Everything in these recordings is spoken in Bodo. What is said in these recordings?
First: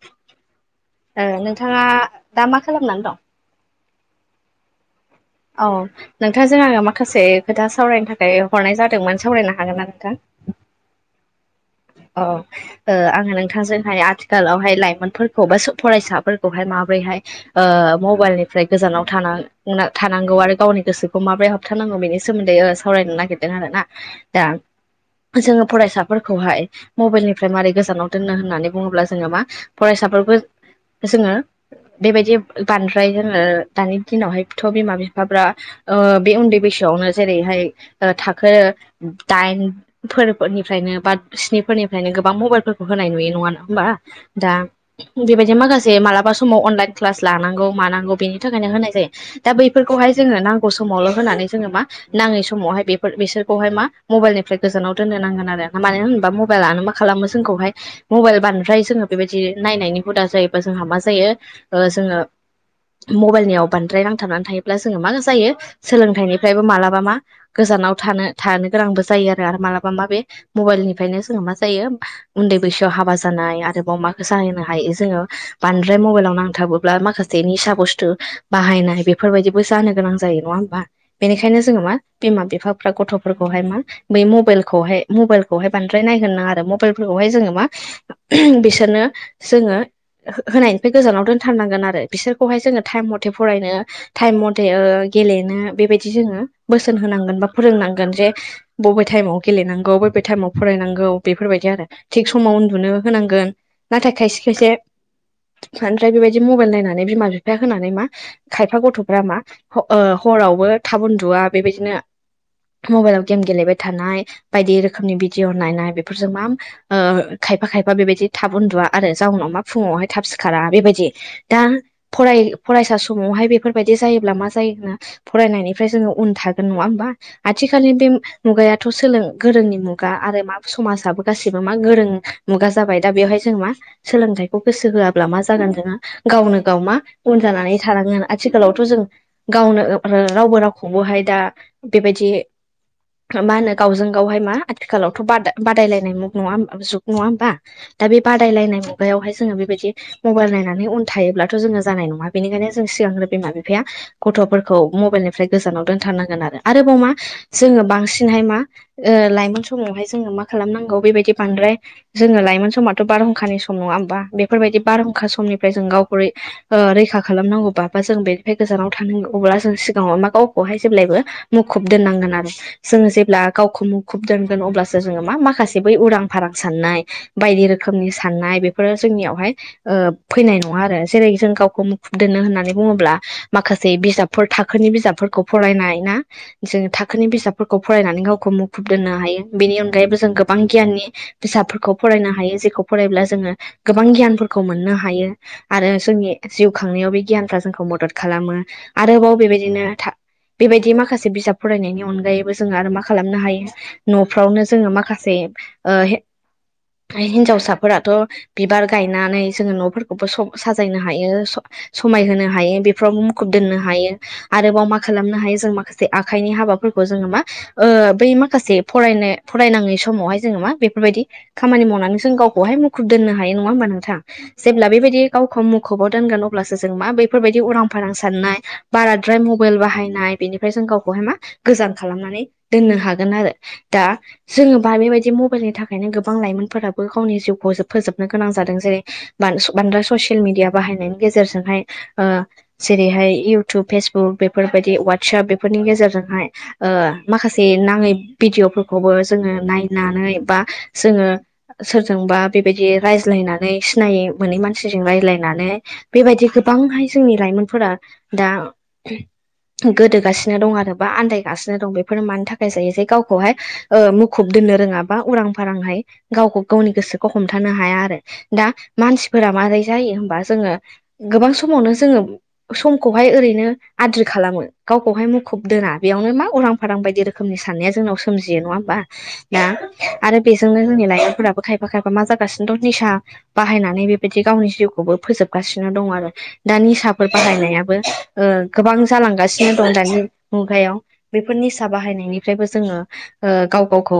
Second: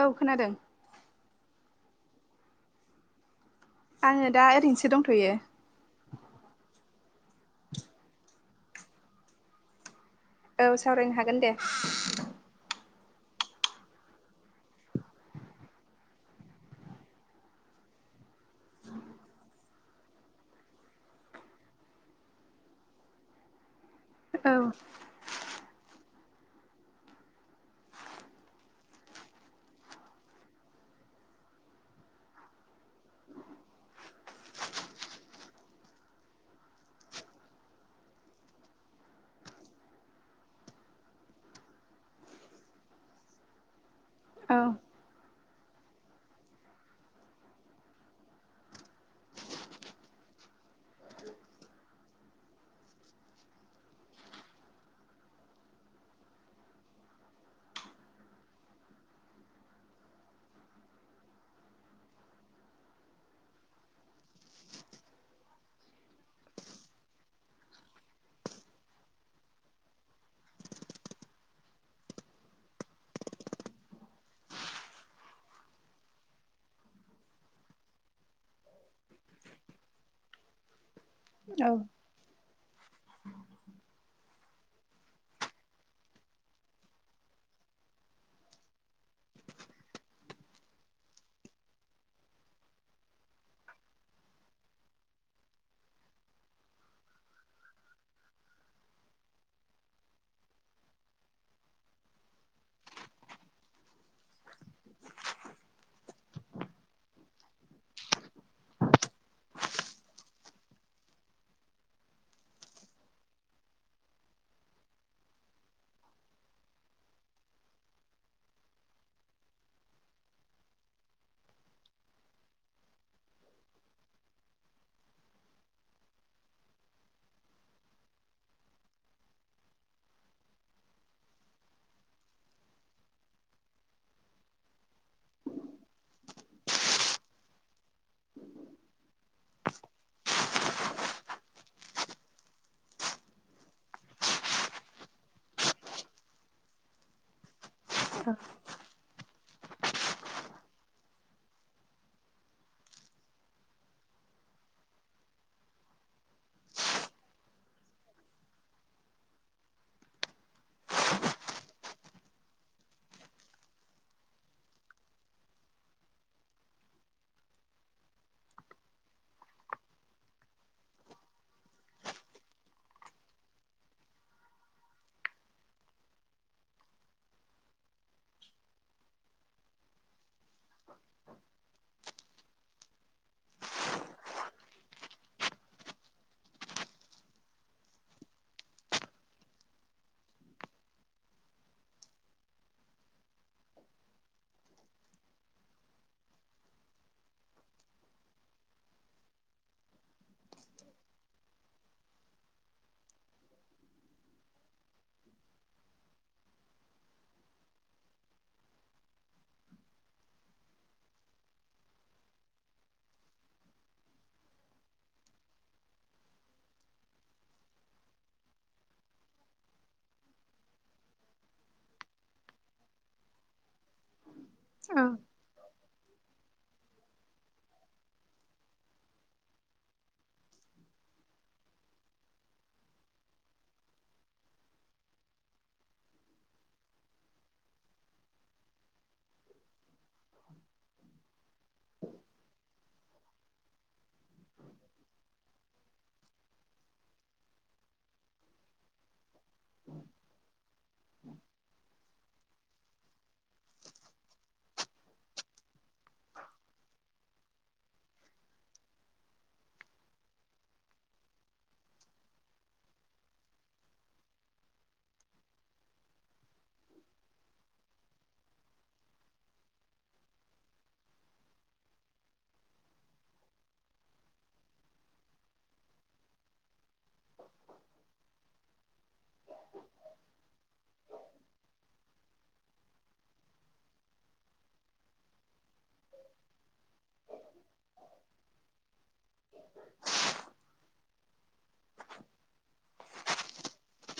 औ खोनादों ओ नोंथाङा दा मा खालामनानै दं आङो दा ओरैनोसो दंथ'यो औ नोंथांजों आङो मा खासे खोथा सावरायनो थाखाय हरनाय जादोंमोन सावरायनो हागोन ना नोंथां औ सावरायनो हागोन दे औ ओ आङो नोंथांजोंहाय आथिखालावहाय लाइमोनफोरखौ बा फरायसाफोरखौहाय माब्रैहाय ओ ओ मबाइलनिफ्राय गोजानाव थानां-थानांगौ आरो गावनि गोसोखौ माबोरै होबथानांगौ बेनि सोमोन्दै ओ साव सावरायनो नागिरदों आरोना दा औ जोङो फरायसा खौहाय मबाइलनिफ्राय मारै गोजानाव दोननो होननानै बुङोब्ला जोङो मा फरायसाफोरखौ जोङो बेबायदि बानद्राय जोङो दानि दिनावहायथ' बिमा बिफाफ्रा ओ बे उन्दै बैसो सोआवनो जेरैहाय थाखो दाइन फोरनिफ्रायनो बा स्नि फोरनिफ्रायनो गोबां मबाइलफोरखौ होनाय नुयो नङा ना होमबा दा औ बेबायदि माखासे मालाबा माबेबा समाव अनलाइन क्लास लानांगौ मानांगौ बेनि थाखायनो होनाय जायो दा बैफोरखौहाय जोङो नांगौ समावल' होन नानै जोङो मा नाङै समावहाय बेफोर बिसोरखौहाय मा मबाइलनिफ्राय गोजानाव दोननो नांगोन आरो मानो होन बाज्ञमबाइलनो मा खालामो जोंखौहाय मबाइल बांद्राय जोङो बेबायदि नायनायनि हुदा जायोबा जोंहा मा जायो ओ जोङो मबाइलनियाव बांद्राय नांथाबनानै थायोब्ला जोङो मा जायो सोलोंथाइनिफ्रायबो मालाबा मा गोजान गोजान थानो थानो गोनांबो जायो आरो मालाबा मा मबाइलनि फ्राजनो जोंहा मा जायो उन्दै बैसोआव हाबा जानाय आरोबाव माखौ जाहोनो हायो जोङो बांद्राय मबाइलाव नांथाबोब्ला माखासे निसा बुस्थु बाहायनाय बेफोरबायदिबो जानो गोनां जायो नङा होमबा बेनिखायनो औ जोङो मा बिमा बिफाफ्रा गथ'फोरखौहाय मा बै मबाइलखौहाय मबाइलखौहाय बांद्राय नायहोनो नाङा आरो मबाइलफोरखौहाय जोङो मा बिसोरनो जोङो होनायनिफ्राय गोजानाव दोनथारनांगोन आरो बिसोरखौहाय जोङो टाइम मथे फरायनो टाइम मथे ओ गेलेनो बेबायदि जोङो बोसोन होनांगोन बा फोरोंनांगोन जे बबे टाइमाव गेलेनांगौ बबे टाइमाव फरायनांगौ बेफोरबायदि आरो थिग समाव उन्दुनो होनांगोन नाथाय खायसे खायसे ओमफ्राय बेबायदि मबाइल नायनानै बिमा बिफाया होनानै मा खायफा गथ'फ्रा मा ओ हरावबो थाब उन्दुआ बेबायदिनो मबाइलाव गेम गेलेबाय थानाय बायदि रोखोमनि बि भिदिअ नाय बेफोरजों मा ओ खायफा खायफा बेबायदि थाब उन्दुया आरो जाउनाव मा फुङावहाय थाब सिखारा बेबायदि दा फराय फरायसा समावहाय बेफोरबायदि जायोब्ला मा जायो होनना फरायनायनिफ्राय जोङो उन थागोन नङा होमबा आथिखालनि बे मुगायाथ' सोलों गोरोंनि मुगा गा आरो मा समाजाबो गासिबो मा गोरों मुगा जाबाय दा बेवहाय जों मा सोलोंथाइखौ गोसो हो होयाब्ला मा जागोन जोंहा गावनो गाव मा उन जानानै थानांगोन आथिखालावथ' जों गावनो रावबो रावखौबोहाय दा बेबायदि मा होनो गावजों गावहाय मा आथिखालावथ' बादाय बादायलायनाय मुग नङा होन जुग नङा होमबा दा बे बादायलायनाय मुगायावहाय जोङो बेबायदि मबाइल नायनानै उन थायोब्लाथ' जोङो जानाय नङा बेनिखायनो जों सिगांग्रो बिमा बिफाया गथ' गथ'फोरखौ मबाइलनिफ्राय गोजानाव दोनथारनांगोन आरो आरोबाव मा जोङो बांसिनहाय मा ओ लाइमोन समावहाय जोङो मा खालामनांगौ बेबायदि बांद्राय जोङो लाइमोन समाथ' बारहुंखानि सम नङा होमबा बेफोरबाय बेबादि बारहुंखा समनिफ्राय जों गावखौ रैखा खालामगौबा बा जों बेनिफाय गोजानाव थानांगौब्ला सिगाङाव मा गावखौहाय जेब्लायबो मुखुब दोनांगोन आरो जों जेब्ला गावखौ मुखुब दोनगोन अब्लासो जोङो मा माखासे बै उरां फारां साननाय बायदि रोखोमनि साननाय बेफोरो जोंनि नियावहाय ओ फैनाय नङा आरो जेरै जों गावखौ मुखुब दोननो होननानै बुङोब्ला माखासे थाखोनि बिजाबफोरखौ फरायनाय ना जों थाखोनि बिजाबफोरखौ फरायनानै गावखौ मुखुब मुखुब दोननो हायो बेनि अनगायैबो जों गोबां गियाननि बिजाबफोरखौ फरायनो हायो जेखौ फरायब्ला जोङो गोबां गियानफोरखौ मोननो हायो आरो जोंनि जिउ खांनायाव बे गियानफ्रा जोंखौ मदद खालामो आरोबाव बेबायदिनो बेबायदि माखासे बिजाब फरायनायनि अनगायैबो जोङो आरो मा खालामनो हायो न'फ्रावनो जोङो माखासे ओ हिनजावसाफोराथ' बिबार गायनानै जोङो न'फोरखौबो सब साजायनो हायो समायहोनो हायो बेफोराव मुखुब दोननो हायो आरोबाव मा खालामनो हायो जों माखासे आखाइनि हाबा फोरखौ जोङो मा ओ बै मा माखासे फरायनो फरायनाङै समावहाय जोङो मा बेफोरबायदि खामानि मावनानै जों गावखौहाय मुखुब दोननो हायो नङा होमबा नोंथां जेब्ला बेबायदि औ गावखौ मु खबाव दोगोन अब्लासो जों मा बैफोरबायदि अरां फारां साननाय बाराद्राय मबाइल बाहायनाय बेनिफ्राय जों गावखौहाय मा गोजान खालामनानै दोननो हा गोन आरो दा जोङो बा बेबायदि मबाइलनि थाखायनो गोबां लाइमोनफोराबो गावनि जिउखौ फोजोब गोनां जादोंसै बांद्राय ससिल मिदिया बाहायनायनि गेजेरजोंहाय ओ जेरै हाय इयुथुब फेसबुक बेफोरबायदि वादसाफ बेफोरनि गेजेरजोंहाय ओ माखासे नांयै भिदिअफोरखौबो जोङो नायनानै बा जोङो सोरजोंबा बेबायदि रायज्लायनानै सिनाय मोनै मानसिजों रायलायनानै बेबायदि गोबांहाय जोंनि लायमोन फोरा दा गोदोगासिनो दं आरो बा आनन्दायगासिनो दं बेफोर मानि थाखाय जायो जे गावखौहाय ओ मुखुब दोननो रोङाबा उरां फारांहाय गावखौ गावनि गोसोखौ हमथानो हाया आरो। दा मानसिफोरा मारै जायो होमबा जोङो गोबां समावनो जोङो समखौ खौहाय ओरैनो आद्रि खालामो गावखौहायनो मुखुब दोना बेयावनो मा उरां फारां बायदि रोखोमनि साननाया जोंनाव सोमजियो नङा होमबा। दा आरो बेजोंनो जोंनि लाइगफोराबो खायफा खायफा मा जागासिनो दं निसा बाहायनानै बेबायदि गावनि जिउखौबो फोजोबगासिनो दं आरो। दानि निसाफोर बाहायनायाबो ओ गोबां जालांगासिनो दं दानि मुगायाव याव बेफोर निसा बाहायनायनिफ्रायबो जोङो ओ गाव गावखौ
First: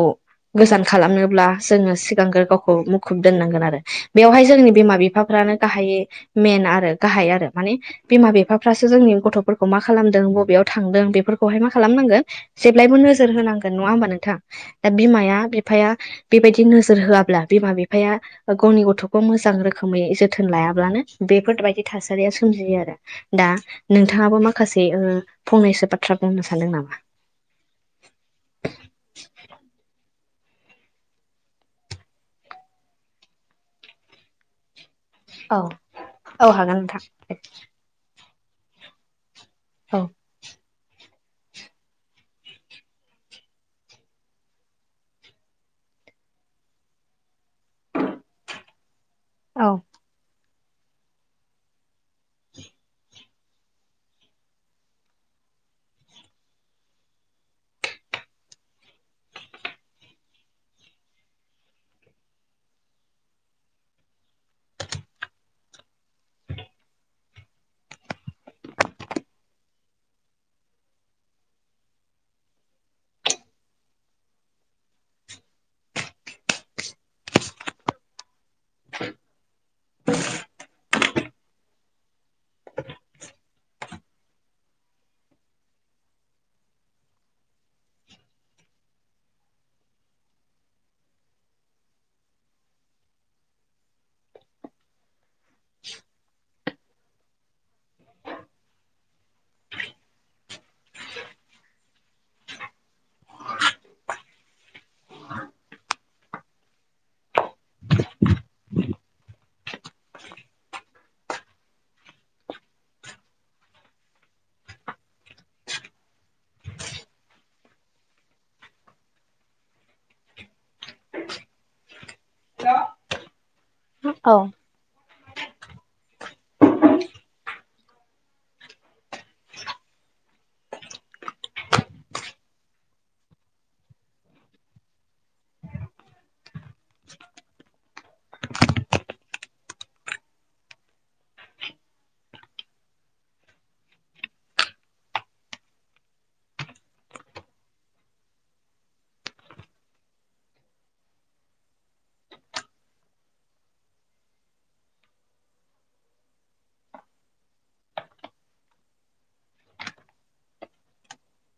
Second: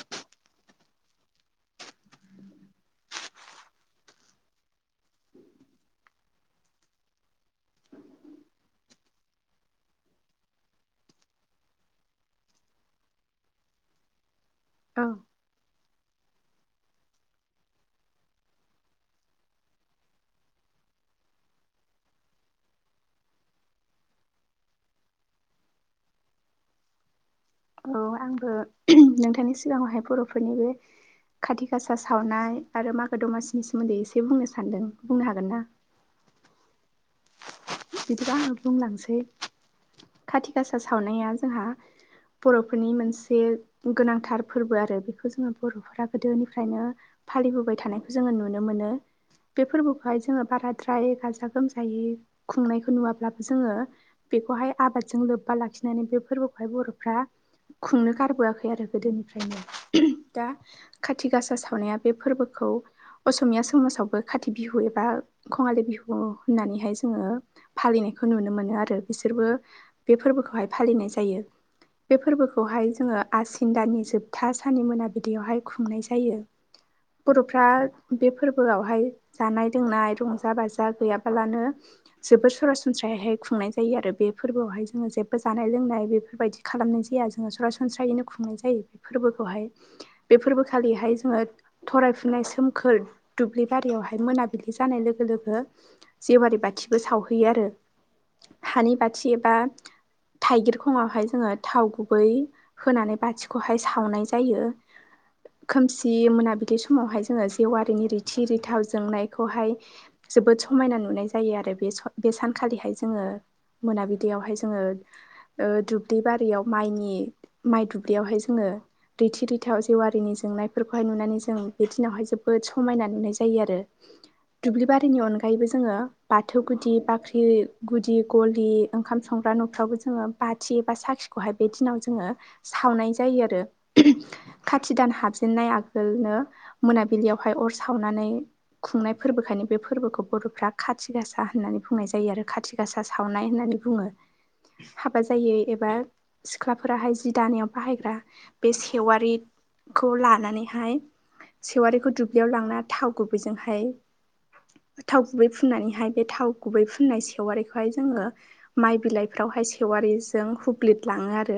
गोजान खालामनोब्ला जोङो सिगांग्रो गावखौ मुखुब दोननांगोन आरो। बेवहाय जोंनि बिमा बिफाफ्रा गाहायै मेन आरो गाहाय आरो माने बिमा बिफाफ्रासो जोंनि गथ'फोरखौ मा खालामदों बबेयाव थांदों बेफोरखौहाय मा खालामगोन जेब्लाबो नोजोर जोर होनांगोन नङा होमबा नोंथां। दा औ बिमाया बिफाया बेबायदि नोजोर होआब्ला बिमा बिफाया गावनि गथ'खौ मोजां रोखोमै जोथोन लायाब्लानो बेफोरबायदि थासारिया सोमजियो आरो। दा नोंथाङाबो माखासे ओ फंनैसो बा थ्रा बुंनो सानदों नामा? औ आंबो नोंथांनि सिगाङावहाय बेफोरनिबो खाथि गासा सावनाय आरो मागो दमासिनि सोमोन्दै एसे बुंनो सान्दों। औ औ हागोन नोंथां। बिदिबा आङो बुंलांसै औ खाथि गासा सावनाया जोंहा बर'फोरनि मोनसे गोनांथार फोरबो आरो। बेखौ जोङो बर'फोरा गोदोनिफ्रायनो फालिबोबाय थानायखौ जोङो नुनो मोनो। बे औ फोरबोखौहाय जोङो बाराद्राय गाजा गोमजा यै खुंनायखौ नुवाब्लाबो जोङो बेखौहाय आबादजों लोब्बा लाखिनानै बे फोरबोखौहाय बर'फ्रा खुंनो गारबोआखै आरो गोदोनिफ्रायनो दा खाथि गासा सावनाया बे फोरबो खौ असमिया समाजावबो खाथि बिहु एबा खङालि बिहु होननानैहाय जोङो फालिनायखौ नुनो मोनो आरो। बिसोरबो बे फोरबोखौहाय फालिनाय जायो। बे फोरबोखौहाय जोङो आसिन दानानि जोबथा साननि मोनाबिलियावहाय खुंनाय जायो बर'फ्रा बे फोरबोआवहाय जानाय लोंनाय रंजा बाजा गैयाब्ला फालानो जोबोर सरासनस्रायैहाय खुंनाय जायो आरो। बे फोरबोआवहाय जोङो जेबो जानाय लोंनाय बे बेबायदि खालामनाय जाया जोङो सनस्रायैनो खुंनाय जायो फोरबोखौहाय। बे फोरबोखालिहाय जों ओ थरायफुनाय सोमखोर दुब्लि बारियावहाय मोनाबिलि जानाय लोगो लोगो जेवारि बाथिबो सावहैयो आरो हानि बाथि एबा थाइगिरखङआवहाय जोङो थाव गुबै होनानै बाथिखौहाय सावनाय जायो। खोमसि मोनाबिलि समावहाय जोङो जेवारिनि रिथि रिथाव जोंनायखौहाय जोबोद समायना नुनाय जायो आरो। बे-बे सानखालिहाय जोङो मोनाबिलियावहाय जोङो ओ दुब्लि बारियाव माइनि माइ दुब्लियावहाय जोङो दैथि दैथाव जेवारिनि जेंनाफोरखौहाय नुनानै जों बे दिनावहाय जों जोबोद समायना नुनाय जायो आरो। औ दुब्लि बारिनि अनगायैबो जों जोङो बाथौ गुदि बाख्रि गुदि गलि ओंखाम संग्रा न'फ्रावबो जोङो बाथि बा साखिखौहाय बे दिनाव जोङो सावनाय जायो आरो खाथि दान हाबजेनाय आगोलनो मोनाबिलियावहाय अर सावनानै खुंनाय फोरबोखायनो बे फोरबोखौ बर' फ्रा खाथि गासा होननानै बुंनाय जायो। आरो खाथि गासा सावनाय होननानै बुङो। हाबा जायो एबा सिख्लाफोराहाय जि दानायाव बाहायग्रा बे सेवारि खौ लानानैहाय सेवारिखौ दुब्लियाव लांना थाव गुबैजोंहाय थाव गुबै फुननानैहाय बे थाव गुबै फुननाय सेवारिखौहाय जोङो माइ बिलाइफ्रावहाय सेवारि जों हुब्लिद लाङो आरो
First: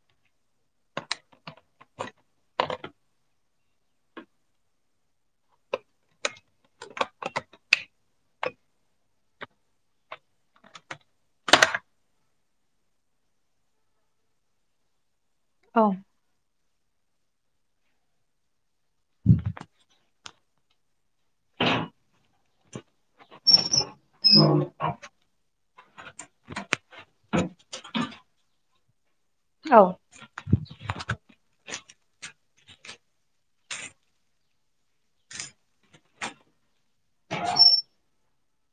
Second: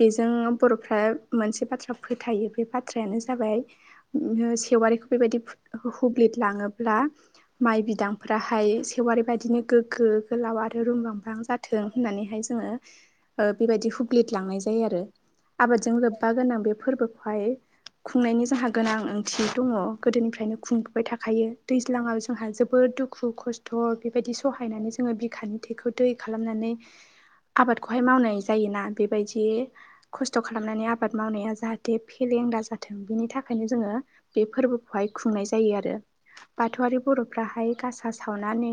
बेजों बर'फ्रा मोनसे बाथ्रा फोथायो बे बाथ्रायानो जाबाय सेवारिखौ बेबादि हुब्लिद लाङोब्ला माइ बिदां। बिदांफोराहाय सेवारि बायदिनो गोग्गो गोलाव आरो रुमबांबां जाथों होननानैहाय जोङो बेबायदि हुुब्लिद लांनाय जायो आरो आबादजों लोब्बा गोनां बे फोरबोखौहाय खुंनायनि जोंहा गोनां ओंथि दङ गोदोनिफ्रायनो खुंबोबाय थाखायो दैज्लाङाव जोंहा जोब बोद दुखु खस्थ' बेबायदि सहायनानै जोङो बिखानि थेखौ दै खालामनानै आबादखौहाय मावनाय जायोना बेबायदि औ खस्थ' खालामनानै आबाद आबाद मावनाया जाहाथे फेलें दाजाथों बेनि थाखायनो जोङो बे फोरबोखौहाय खुंनाय जायो आरो। बाथौआरि बर'फ्राहाय गासा सावनानै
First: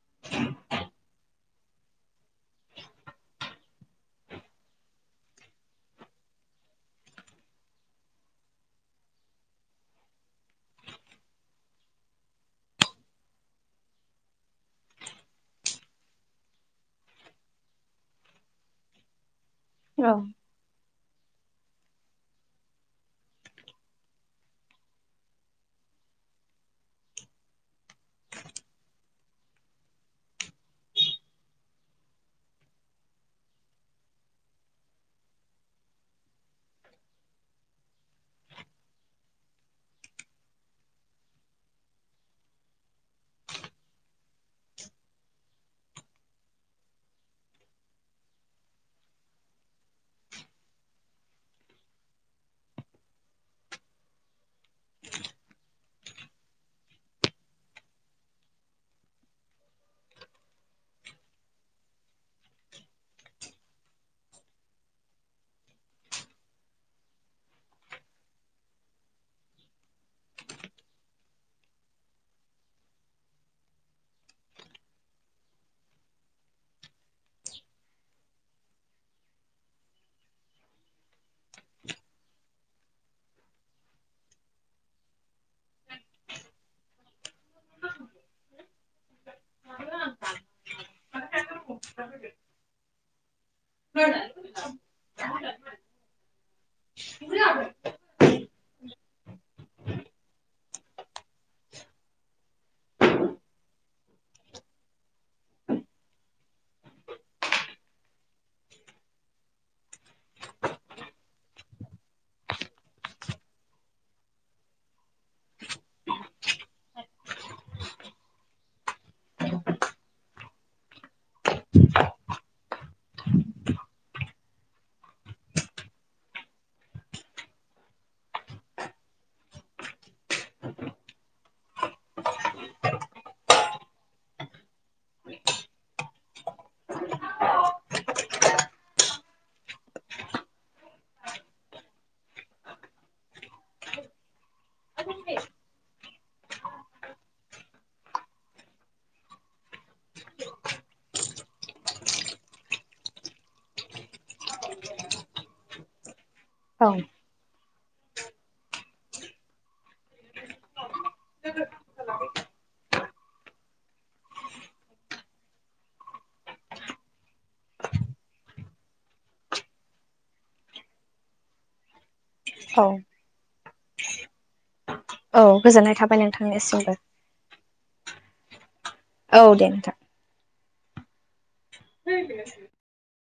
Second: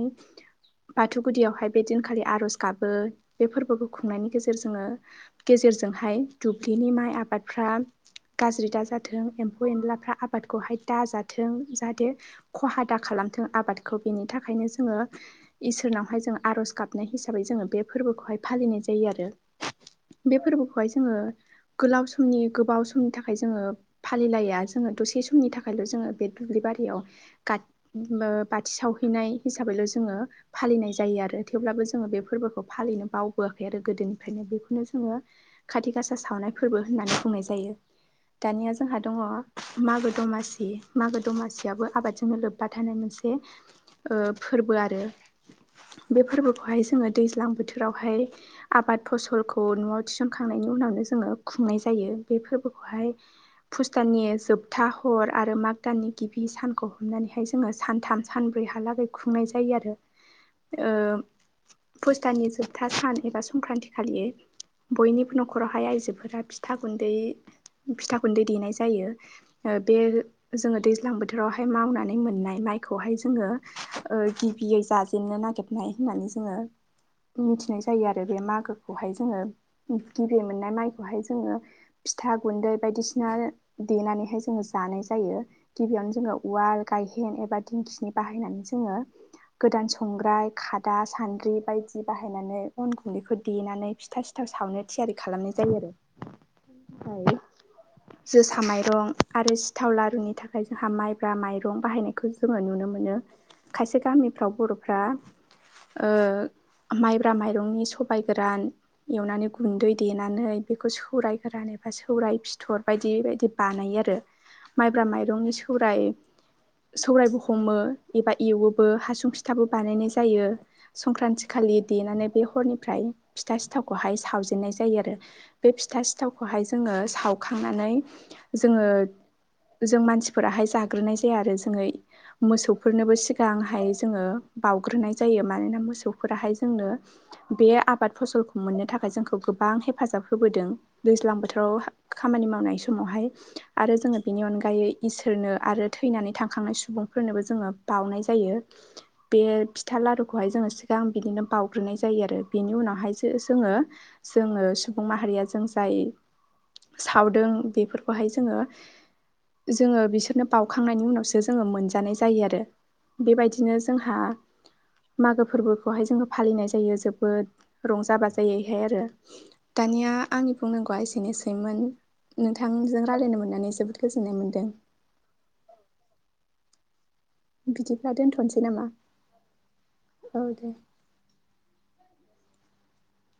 बाथौ गुदियावहाय बे दिनखालि आर'ज गाबो बे फोरबोखौ खुंनायनि गेजेर जोङो गेजेर जोंहाय दुब्लिनि माइ आबादफ्रा गाज्रि दाजाथों एम्फौ एनलाफ्रा आबादखौहाय दाजाथों जाहाथे खहा दा खालामथों। आबादखौ बेनि थाखायनो जोङो इसोरनावहाय जों आर'ज गाबनाय हिसाबै जोङो बे फोरबोखौहाय फालि फालिनाय जायो आरो औ बे फोरबोखौ। हाय जोङो गोलाव समनि गोबाव समनि थाखाय जोङो फालिलाया जोङो दसे समनि थाखा जोङो बे दुब्लि बारियाव बाथि सावहैनाय हिसाबैल' जोङो फालिनाय जायो आरो थेवब्लाबो जोङो बे फोरबोखौ फालिनो बावबो खै आरो गोदोनिफ्रायनो बेखौनो जोङो खाथि गासा सावनाय फोरबो होननानै बुंनाय जायो। दानिया जोंहा दङ मागो दमासि मागो दमासियाबो आबादजोंनो लोब्बा थानाय मोनसे फोरबो आरो बे फोरबोखौहाय जोङो दैज्लां बोथोरावहाय आबाद फसलखौ न'आव थिसनखांनायनि उनावनो जोङो खुंनाय जायो बे फोरबोखौहाय पुस दाननि जोबथा हर आरो माग दाननि गिबि सानखौ हमनानैहाय जोङो सान थाम सानब्रैहालागै खुंनाय जायो आरो पुस दाननि जोबथा सान एबा संक्रान्ति खालि बयनिबो न'खरावहाय आइजोफोरा फिथा गुन्दै फिथा गुन्दै देनाय जायो बे जोङो दैज्लां बोथोरावहाय मावनानै मोननाय माइ खौहाय जोङो गिबियै जाजेननो नागिरनाय होननानै जोङो। मिथिनाय जायो आरो बे मागोखौहाय जोङो गिबि मोननाय माइ। खौहाय जोङो फिथा गुन्दै बायदिसिना देनानैहाय जोङो जानाय जायो गिबियावनो जोङो उवाल गायहेन एबा दिेंखिनि बाहायनानै जोङो। गोदान संग्राय खादा सान्द्रि बायदि बाहायनानै अन गुन्दैखौ देनानै फिथा सिथा सावनो थियारि खालामनाय जायो आरो। [inaudible] जोसा माइरं आरो सिथाव लारुनि थाखाय जोंहा माइब्रा माइरं बाहायनायखौ जों जोङो नुनो मोनो खायसे गामिफ्राव बर'फ्रा ओ माइब्रा माइरंनि सबाय गोरान एवनानै गुन्दै देनानै बेखौ सौराय गोरान एबा सौराय फिथर बायदि बायदि बानायो। माइब्रा माइरंनि सौराय सौराय। हमो एबा एवबो हासुं फिथाबो बानायनाय जायो संक्रान्ति खालि देनानै। हरनिफ्राय फिथा सिथावखौहाय सावजेननाय जायो आरो बे फिथा सिथावखौहाय जोङो साव खांनानै जोङो जों मानसिफोराहाय जाग्रोनाय जाया आरो जोङो मोसौफोरनोबो सिगांहाय जोङो बाउग्रोनाय जायो। मानोना मोसौफोराहाय जोंनो बे आबाद फसलखौ मोननो थाखाय जोंखौ गोबां हेफाजाब होबोदों। दैज्लां बोथोराव खामानि खानि मावनाय समावहाय आरो जोङो बिनि अनगायै इसोरनो आरो थैनानै थांखांनाय सुबुं फोरनोबो जोङो बाउनाय जायो। बे फिथा लारुखौहाय जोङो सिगां बिदिनो बाग्रोनाय जायो। आरो बेनि उनावहायो जोङो जोङो सुबुं माहारिया जों जाय औ सावदों बे बेफोरखौ हाय जोङो बिसोरनो बांनायनि उनावो जोङो मोनजा जानाय जायो आरो। बेबायदिनो जोंहा मागो फोरबोखौहाय जोङो फालिनाय जायो जोबोद रंजा बाजायैहाय आरो। दानिया आंनि बुंनांगौआ एसेनोसैमोन। नोंथांजों राय्लायनो मोननानै जोबोद गोजोननाय मोन्दों। औ गोजोननाय थाबाय नोंथांनिसिमबो। बिदिब्ला दोनथ'नोसै नामा? औ दे नोंथां। औ दे